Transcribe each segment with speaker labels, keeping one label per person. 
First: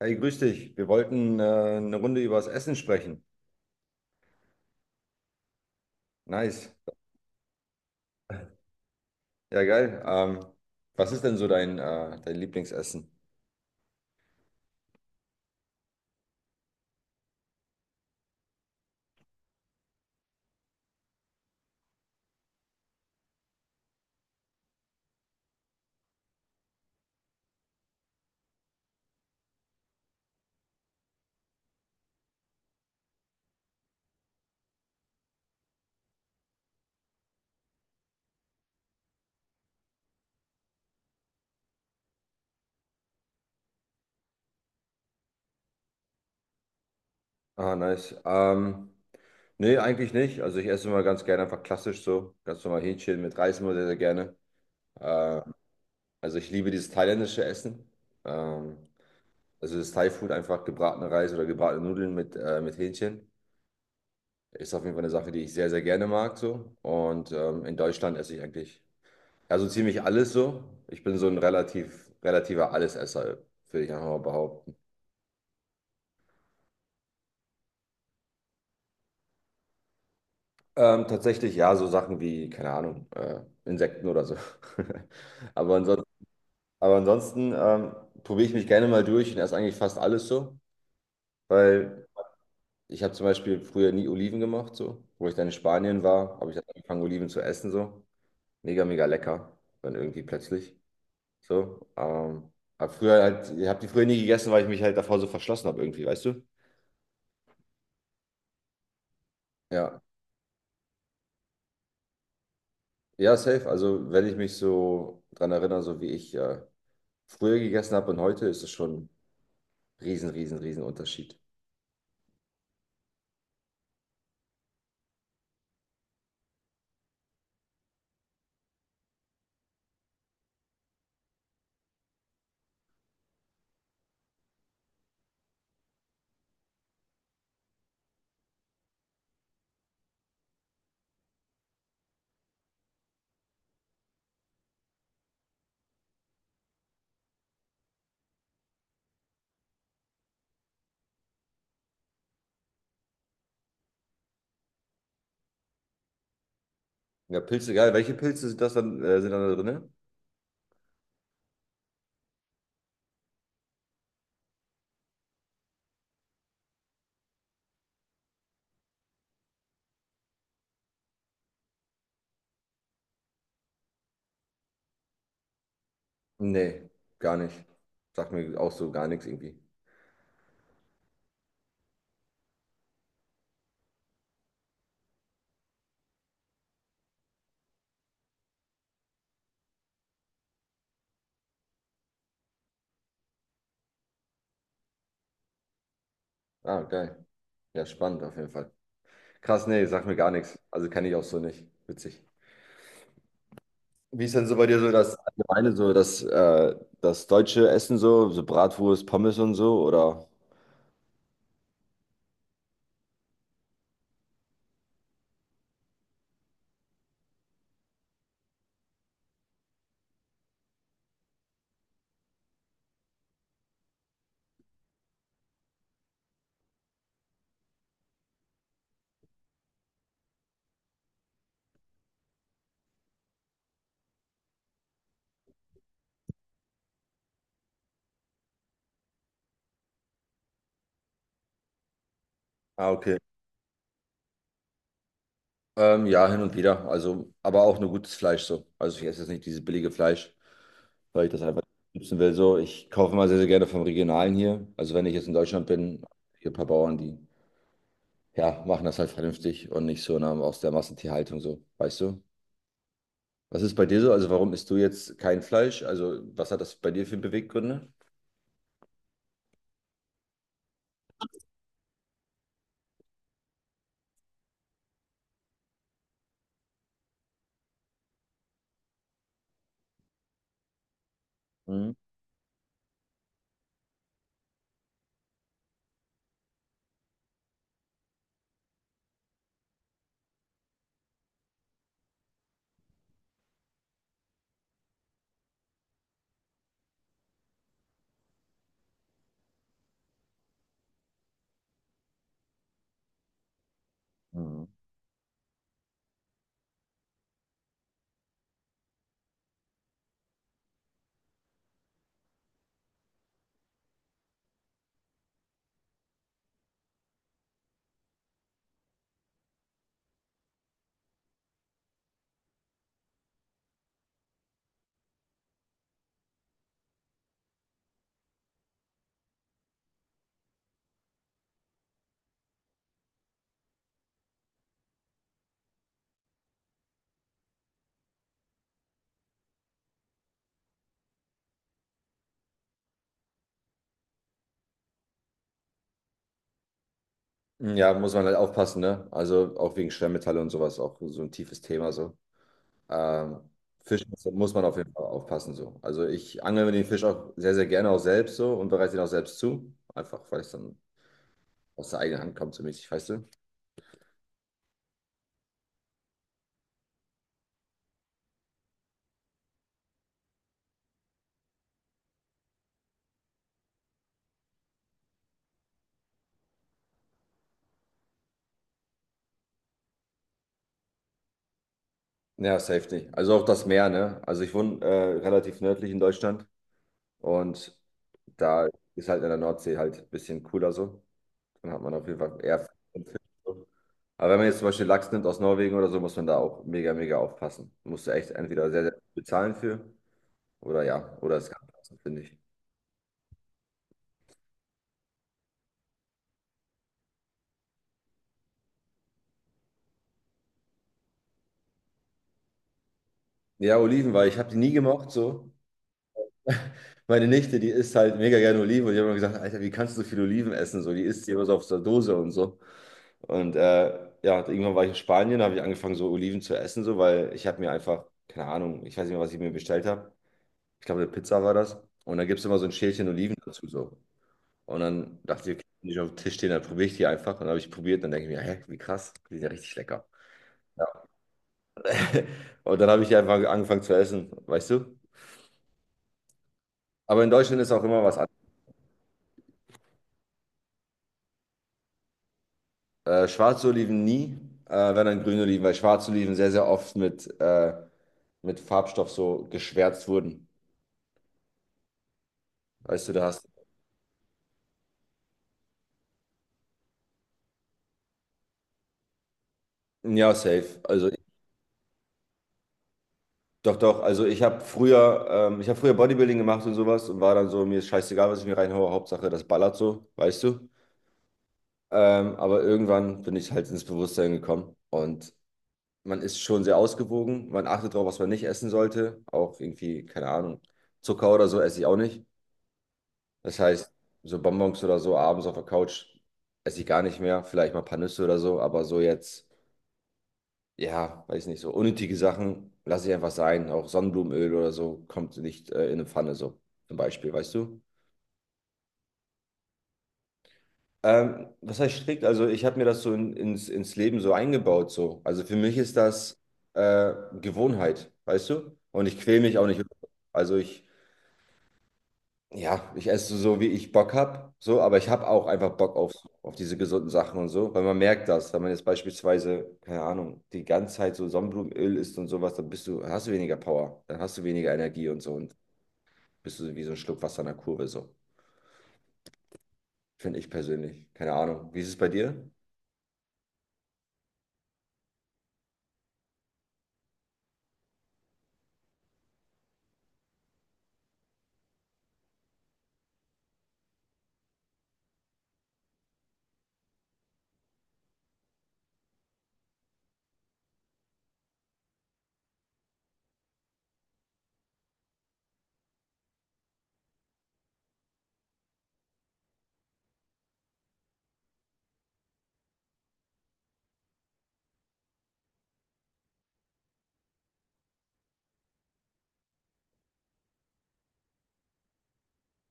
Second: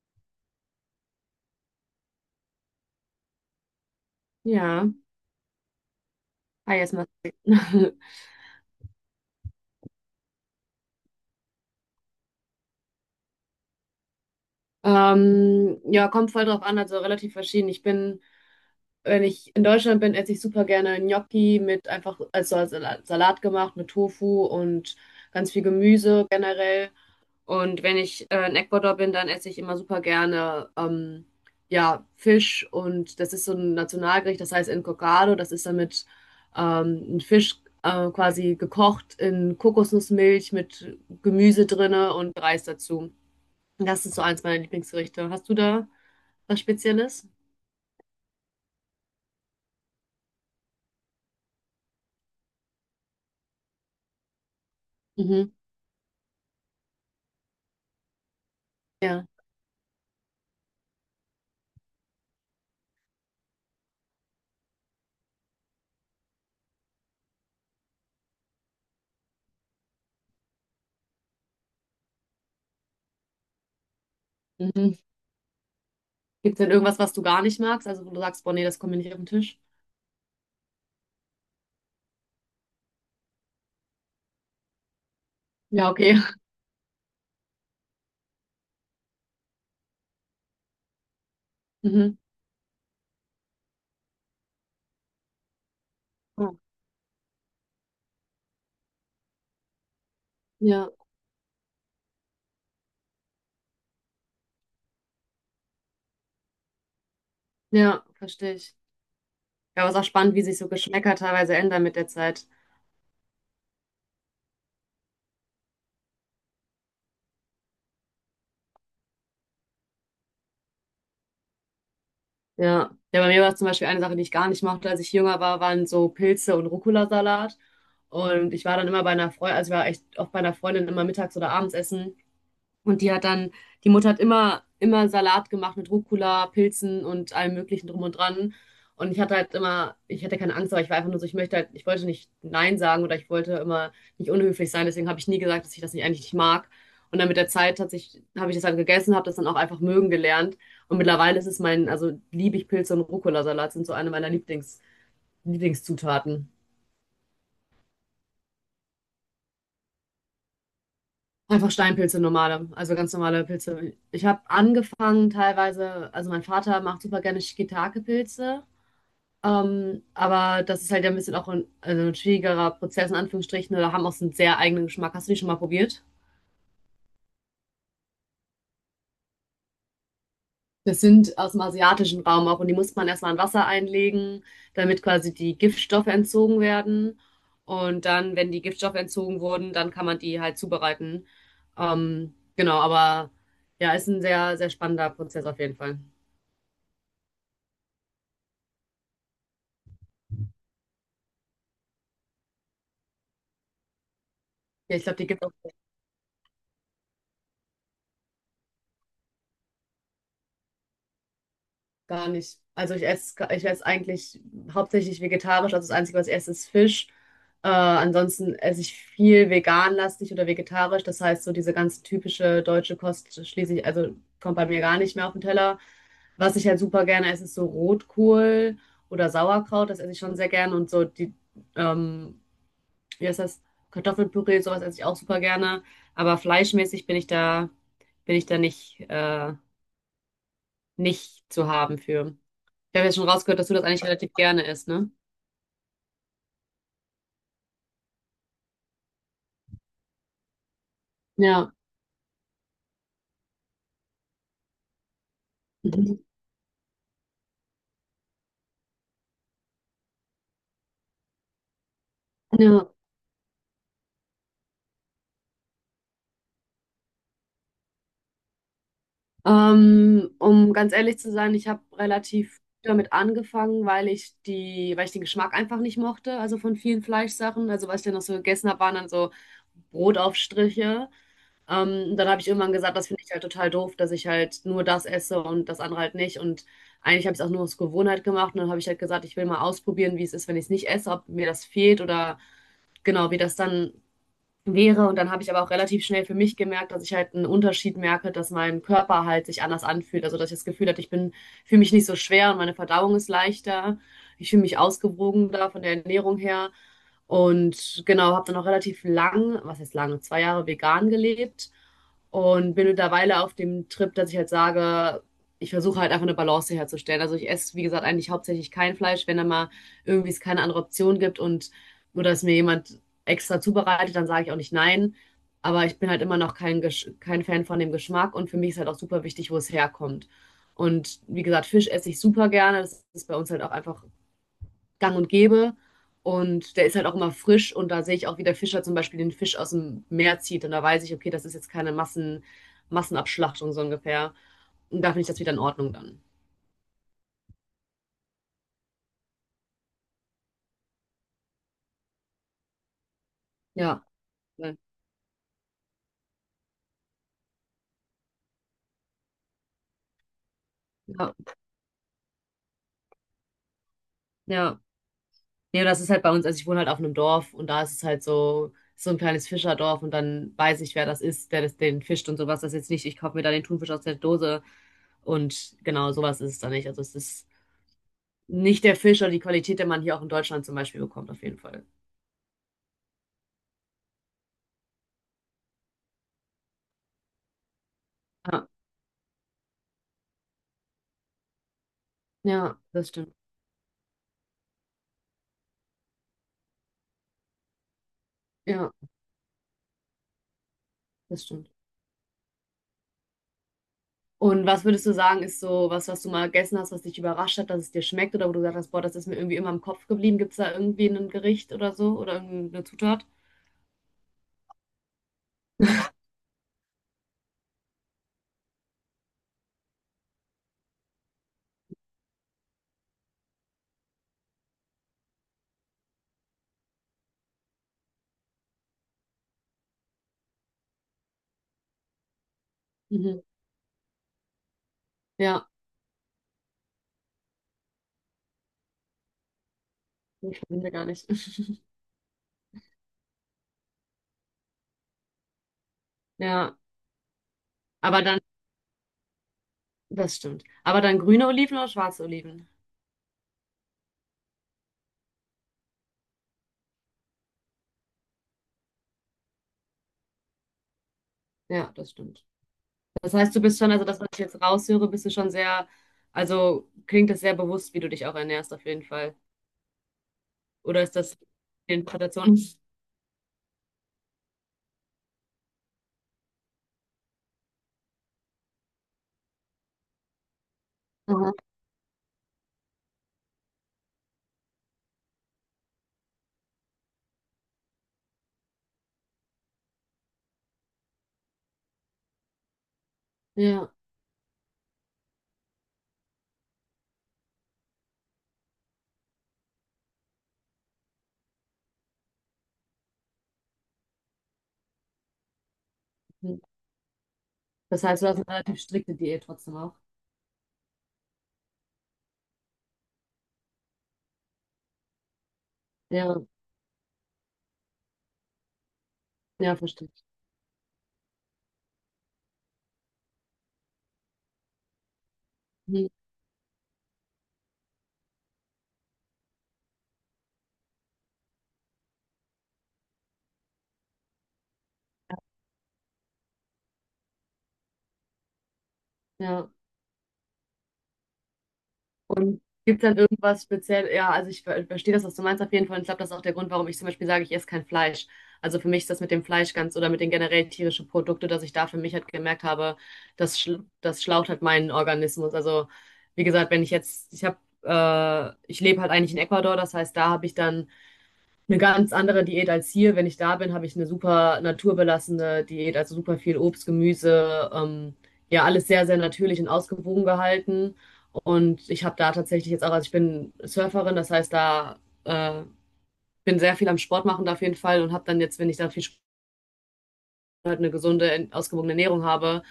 Speaker 1: Hey, grüß dich. Wir wollten eine Runde über das Essen sprechen.
Speaker 2: Ja,
Speaker 1: Nice.
Speaker 2: ah, jetzt mal.
Speaker 1: Ja, geil. Was ist denn so dein, dein Lieblingsessen?
Speaker 2: Ja, kommt voll drauf an, also relativ verschieden. Ich bin, wenn ich in Deutschland bin, esse ich super gerne Gnocchi mit einfach also als Salat gemacht, mit Tofu und ganz viel Gemüse generell. Und wenn ich in Ecuador bin, dann esse ich immer super gerne ja, Fisch und das ist so ein Nationalgericht, das heißt Encocado, das ist dann mit ein Fisch quasi gekocht in Kokosnussmilch mit Gemüse drinne und Reis dazu. Und das ist so eins meiner Lieblingsgerichte. Hast du da was Spezielles?
Speaker 1: Ah, nice. Nee, eigentlich nicht. Also ich esse immer ganz gerne einfach klassisch so. Ganz normal Hähnchen mit Reis immer sehr, sehr gerne. Ähm,
Speaker 2: Mhm.
Speaker 1: also ich liebe dieses thailändische Essen. Ähm,
Speaker 2: Ja.
Speaker 1: also das Thai-Food, einfach gebratene Reis oder gebratene Nudeln mit Hähnchen. Ist auf jeden Fall eine Sache, die ich sehr, sehr gerne mag, so. Und in Deutschland esse ich eigentlich, also ziemlich alles so. Ich bin so ein relativer Allesesser, würde ich einfach mal behaupten.
Speaker 2: Mhm. Gibt es denn irgendwas, was du gar nicht magst? Also wo du sagst, boah, nee, das kommt mir nicht auf den Tisch?
Speaker 1: Tatsächlich, ja, so Sachen wie, keine Ahnung, Insekten oder so. Aber
Speaker 2: Ja,
Speaker 1: ansonsten,
Speaker 2: okay.
Speaker 1: aber ansonsten probiere ich mich gerne mal durch und esse eigentlich fast alles so, weil
Speaker 2: Mhm.
Speaker 1: ich habe zum Beispiel früher nie Oliven gemacht, so. Wo ich dann in Spanien war, habe ich dann angefangen, Oliven zu essen, so. Mega, mega lecker, dann irgendwie plötzlich.
Speaker 2: Ja,
Speaker 1: So, ich habe die früher nie gegessen, weil ich mich halt davor so verschlossen habe irgendwie, weißt du?
Speaker 2: ja, verstehe ich. Ja, aber es
Speaker 1: Ja,
Speaker 2: ist auch spannend, wie sich so Geschmäcker teilweise ändern mit der Zeit.
Speaker 1: ja, safe. Also wenn ich mich so dran erinnere, so wie ich früher gegessen habe und heute, ist es schon riesen, riesen, riesen Unterschied.
Speaker 2: Ja. Ja, bei mir war es zum Beispiel eine Sache, die ich gar nicht mochte, als ich jünger war, waren so Pilze und Rucola-Salat. Und ich war dann immer bei einer Freundin, also ich war echt oft bei einer Freundin immer mittags oder abends essen. Und die hat dann, die Mutter hat immer Salat gemacht mit Rucola, Pilzen und allem Möglichen drum und dran. Und ich hatte halt immer, ich hatte keine Angst, aber ich war einfach nur so, ich möchte halt, ich wollte nicht Nein sagen oder ich wollte immer nicht unhöflich sein. Deswegen habe ich nie gesagt, dass ich das nicht eigentlich nicht mag. Und dann mit der Zeit hat sich, habe ich das halt gegessen, habe das dann auch einfach mögen gelernt. Und mittlerweile ist es mein, also liebe ich Pilze und Rucola-Salat, sind so eine meiner Lieblingszutaten.
Speaker 1: Ja, Pilze, geil. Welche Pilze sind das dann, sind dann da drin?
Speaker 2: Einfach Steinpilze, normale, also ganz normale Pilze. Ich habe angefangen teilweise, also mein Vater macht super gerne Shiitake-Pilze, aber das ist halt ja ein bisschen auch ein, also ein schwierigerer Prozess, in Anführungsstrichen, oder haben auch so einen sehr eigenen Geschmack. Hast du die schon mal probiert?
Speaker 1: Nee, gar nicht. Sagt mir auch so gar nichts irgendwie.
Speaker 2: Das sind aus dem asiatischen Raum auch und die muss man erstmal in Wasser einlegen, damit quasi die Giftstoffe entzogen werden. Und dann, wenn die Giftstoffe entzogen wurden, dann kann man die halt zubereiten. Genau, aber ja, ist ein sehr, sehr spannender Prozess auf jeden Fall.
Speaker 1: Ah, geil. Ja, spannend auf jeden Fall. Krass, nee, sagt mir gar nichts. Also kenne ich auch so nicht. Witzig. Wie ist denn so bei dir so
Speaker 2: Ja, ich
Speaker 1: das
Speaker 2: glaube, die gibt es
Speaker 1: allgemeine,
Speaker 2: auch
Speaker 1: so das deutsche Essen so, so Bratwurst, Pommes und so, oder?
Speaker 2: gar nicht. Also ich esse eigentlich hauptsächlich vegetarisch. Also das Einzige, was ich esse, ist Fisch. Ansonsten esse ich viel veganlastig oder vegetarisch. Das heißt, so diese ganz typische deutsche Kost schließe ich, also kommt bei mir gar nicht mehr auf den Teller. Was ich halt super gerne esse, ist so Rotkohl oder Sauerkraut. Das esse ich schon sehr gerne. Und so die, ähm, wie heißt das? Kartoffelpüree, sowas esse ich auch super gerne. Aber fleischmäßig bin ich da nicht, nicht zu haben für.
Speaker 1: Ah,
Speaker 2: Ich habe ja
Speaker 1: okay.
Speaker 2: schon rausgehört, dass du das eigentlich relativ gerne isst, ne?
Speaker 1: Ja, hin und wieder. Also, aber auch nur gutes Fleisch so. Also ich esse jetzt nicht dieses billige Fleisch, weil ich das einfach
Speaker 2: Ja,
Speaker 1: nicht nutzen will. So, ich kaufe immer sehr, sehr gerne vom Regionalen hier. Also wenn ich jetzt in Deutschland bin,
Speaker 2: Mhm.
Speaker 1: hier ein paar Bauern, die ja, machen das halt vernünftig und nicht so in aus der Massentierhaltung so, weißt du?
Speaker 2: Ja.
Speaker 1: Was ist bei dir so? Also warum isst du jetzt kein Fleisch? Also was hat das bei dir für Beweggründe?
Speaker 2: Um ganz ehrlich zu sein, ich habe relativ früh damit angefangen, weil ich die, weil ich den Geschmack einfach nicht mochte, also von vielen Fleischsachen. Also was ich dann noch so gegessen habe, waren dann so Brotaufstriche. Dann habe ich irgendwann gesagt, das finde ich halt total doof, dass ich halt nur das esse und das andere halt nicht. Und eigentlich habe ich es auch nur aus Gewohnheit gemacht. Und dann habe ich halt gesagt, ich will mal ausprobieren, wie es ist, wenn ich es nicht esse, ob mir das fehlt oder genau, wie das dann wäre. Und dann habe ich aber auch relativ schnell für mich gemerkt, dass ich halt einen Unterschied merke, dass mein Körper halt sich anders anfühlt. Also dass ich das Gefühl hatte, ich bin, fühle mich nicht so schwer und meine Verdauung ist leichter. Ich fühle
Speaker 1: Mhm.
Speaker 2: mich ausgewogener von der Ernährung her. Und genau, habe dann auch relativ lang, was heißt lange, 2 Jahre vegan gelebt und bin mittlerweile auf dem Trip, dass ich halt sage, ich versuche halt einfach eine Balance herzustellen. Also ich esse, wie gesagt, eigentlich hauptsächlich kein Fleisch, wenn da mal irgendwie es keine andere Option gibt und oder es mir jemand extra zubereitet, dann sage ich auch nicht nein. Aber ich bin halt immer noch kein, kein Fan von dem Geschmack und für mich ist halt auch super wichtig, wo es herkommt. Und wie gesagt, Fisch esse ich super gerne. Das ist bei uns halt auch einfach gang und gäbe. Und der ist halt auch immer frisch und da sehe ich auch, wie der Fischer zum Beispiel den Fisch aus dem Meer zieht. Und da weiß ich, okay, das ist jetzt keine Massenabschlachtung so ungefähr. Und da finde ich das wieder in Ordnung dann.
Speaker 1: Ja, muss man halt aufpassen, ne? Also auch wegen Schwermetalle und sowas, auch so ein tiefes Thema so. Ähm,
Speaker 2: Ja,
Speaker 1: Fisch muss man auf jeden Fall aufpassen so. Also ich angel mir den Fisch auch sehr, sehr gerne auch selbst so und bereite ihn auch selbst zu. Einfach, weil es dann
Speaker 2: ja,
Speaker 1: aus der eigenen Hand kommt so mäßig, weißt du?
Speaker 2: ja. Nee, und das ist halt bei uns, also ich wohne halt auf einem Dorf und da ist es halt so, so ein kleines Fischerdorf und dann weiß ich, wer das ist, der das, den fischt und sowas. Das ist jetzt nicht, ich kaufe mir da den Thunfisch aus der Dose und genau, sowas ist es da nicht. Also es ist nicht der Fisch oder die Qualität, den man hier auch in Deutschland zum Beispiel bekommt, auf jeden Fall.
Speaker 1: Ja, safe nicht. Also auch das Meer, ne? Also ich wohne relativ nördlich in Deutschland und
Speaker 2: Ja,
Speaker 1: da ist halt in der Nordsee halt ein bisschen cooler so. Dann hat man auf jeden Fall eher Fisch
Speaker 2: ja,
Speaker 1: und
Speaker 2: das
Speaker 1: Fisch.
Speaker 2: stimmt.
Speaker 1: Aber wenn man jetzt zum Beispiel Lachs nimmt aus Norwegen oder so, muss man da auch mega, mega aufpassen. Musst du echt entweder sehr,
Speaker 2: Ja,
Speaker 1: sehr viel bezahlen für oder ja, oder
Speaker 2: das
Speaker 1: es kann
Speaker 2: stimmt.
Speaker 1: passen, finde ich.
Speaker 2: Und was würdest du sagen, ist so was, was du mal gegessen hast, was dich überrascht hat, dass es dir schmeckt oder wo du gesagt hast, boah, das ist mir irgendwie immer im Kopf geblieben. Gibt es da irgendwie ein Gericht oder so oder irgendeine Zutat?
Speaker 1: Ja, Oliven, weil ich habe die nie gemocht so. Meine Nichte, die isst halt mega gerne Oliven und ich habe immer gesagt, Alter, wie kannst du so viel Oliven essen? So, die isst die immer so auf der Dose und so. Und ja, irgendwann war ich in Spanien, da habe ich angefangen, so Oliven zu essen, so, weil ich habe mir einfach, keine Ahnung, ich weiß nicht mehr, was ich mir bestellt habe. Ich glaube, eine Pizza war das. Und dann gibt es immer so ein Schälchen Oliven
Speaker 2: Mhm.
Speaker 1: dazu so. Und dann dachte ich, okay,
Speaker 2: Ja,
Speaker 1: die nicht auf dem Tisch stehen, dann probiere ich die einfach. Und dann habe ich probiert, dann denke ich mir, hä, wie krass, die sind ja richtig lecker.
Speaker 2: ich
Speaker 1: Ja.
Speaker 2: verbinde gar nicht.
Speaker 1: Und dann habe ich die einfach angefangen zu essen, weißt du?
Speaker 2: Ja,
Speaker 1: Aber in Deutschland ist auch immer was
Speaker 2: aber dann,
Speaker 1: anderes.
Speaker 2: das stimmt. Aber dann grüne Oliven oder schwarze Oliven?
Speaker 1: Schwarze Oliven nie, wenn dann grüne Oliven, weil schwarze Oliven sehr, sehr oft mit Farbstoff so geschwärzt wurden.
Speaker 2: Ja, das stimmt.
Speaker 1: Weißt du, da
Speaker 2: Das
Speaker 1: hast.
Speaker 2: heißt, du bist schon, also das, was ich jetzt raushöre, bist du schon sehr, also klingt das sehr bewusst, wie du dich auch ernährst, auf jeden Fall.
Speaker 1: Ja, safe.
Speaker 2: Oder
Speaker 1: Also.
Speaker 2: ist das die Interpretation?
Speaker 1: Doch, doch. Also ich habe früher Bodybuilding gemacht und sowas und war dann so, mir ist scheißegal, was ich mir reinhaue, Hauptsache das ballert so, weißt du.
Speaker 2: Aha.
Speaker 1: Aber irgendwann bin ich halt ins Bewusstsein gekommen und man ist schon sehr ausgewogen. Man achtet darauf, was man nicht essen sollte. Auch irgendwie, keine Ahnung, Zucker oder so esse ich auch nicht. Das heißt,
Speaker 2: Ja.
Speaker 1: so Bonbons oder so abends auf der Couch esse ich gar nicht mehr. Vielleicht mal ein paar Nüsse oder so, aber so jetzt. Ja, weiß nicht so. Unnötige Sachen lasse ich einfach sein. Auch Sonnenblumenöl oder so kommt nicht in eine Pfanne,
Speaker 2: Mhm.
Speaker 1: so zum Beispiel, weißt du?
Speaker 2: Das heißt, du hast eine relativ strikte Diät trotzdem auch.
Speaker 1: Was heißt strikt? Also, ich habe mir das so ins Leben so eingebaut, so. Also, für mich ist
Speaker 2: Ja,
Speaker 1: das äh, Gewohnheit, weißt du? Und ich quäle mich auch
Speaker 2: ja,
Speaker 1: nicht.
Speaker 2: verstehe ich.
Speaker 1: Also, ich. Ja, ich esse so, wie ich Bock habe, so, aber ich habe auch einfach Bock
Speaker 2: Mhm.
Speaker 1: auf diese gesunden Sachen und so, weil man merkt das, wenn man jetzt beispielsweise, keine Ahnung, die ganze Zeit so Sonnenblumenöl isst und sowas, dann bist du, hast du weniger Power, dann hast du weniger Energie und so und bist du wie so ein Schluck Wasser in der Kurve, so,
Speaker 2: Ja.
Speaker 1: finde ich persönlich. Keine Ahnung. Wie ist es bei dir?
Speaker 2: Und gibt es dann irgendwas speziell? Ja, also ich verstehe das, was du meinst auf jeden Fall. Und ich glaube, das ist auch der Grund, warum ich zum Beispiel sage, ich esse kein Fleisch. Also für mich ist das mit dem Fleisch ganz oder mit den generell tierischen Produkten, dass ich da für mich halt gemerkt habe, das schlaucht halt meinen Organismus. Also wie gesagt, wenn ich jetzt, ich habe, ich lebe halt eigentlich in Ecuador, das heißt, da habe ich dann eine ganz andere Diät als hier. Wenn ich da bin, habe ich eine super naturbelassene Diät, also super viel Obst, Gemüse, ja, alles sehr, sehr natürlich und ausgewogen gehalten. Und ich habe da tatsächlich jetzt auch, also ich bin Surferin, das heißt, da äh, bin sehr viel am Sport machen da auf jeden Fall und habe dann jetzt, wenn ich da viel halt eine gesunde, ausgewogene Ernährung habe,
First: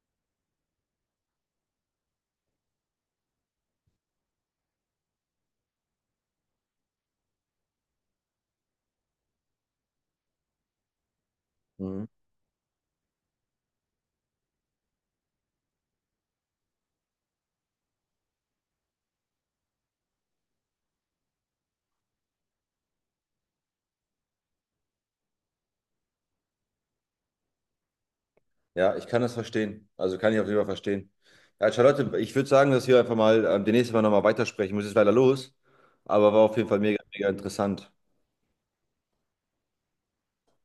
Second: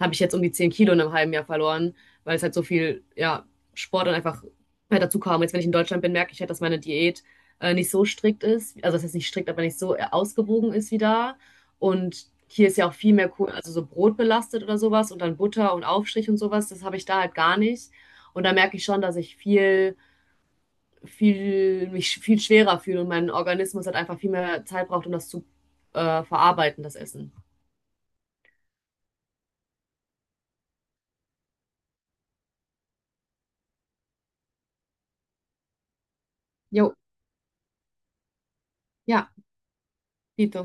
Speaker 2: habe ich jetzt um die 10 Kilo in einem halben Jahr verloren, weil es halt so viel, ja, Sport und einfach halt dazu kam. Jetzt, wenn ich in Deutschland bin, merke ich halt, dass meine Diät nicht so strikt ist. Also, das heißt nicht strikt, aber nicht so ausgewogen ist wie da.
Speaker 1: Mhm.
Speaker 2: Und hier ist ja auch viel mehr cool, also so Brot belastet oder sowas und dann Butter und Aufstrich und sowas. Das habe ich da halt gar nicht. Und da merke ich schon, dass ich mich viel schwerer fühle und mein Organismus halt einfach viel mehr Zeit braucht, um das zu verarbeiten, das Essen.
Speaker 1: Ja, ich kann das verstehen. Also kann ich auf jeden Fall verstehen. Ja, Charlotte, ich würde sagen, dass wir einfach mal demnächst mal nochmal weitersprechen. Ich muss jetzt leider los, aber war auf jeden Fall
Speaker 2: Jo,
Speaker 1: mega, mega interessant.
Speaker 2: ja. Quito.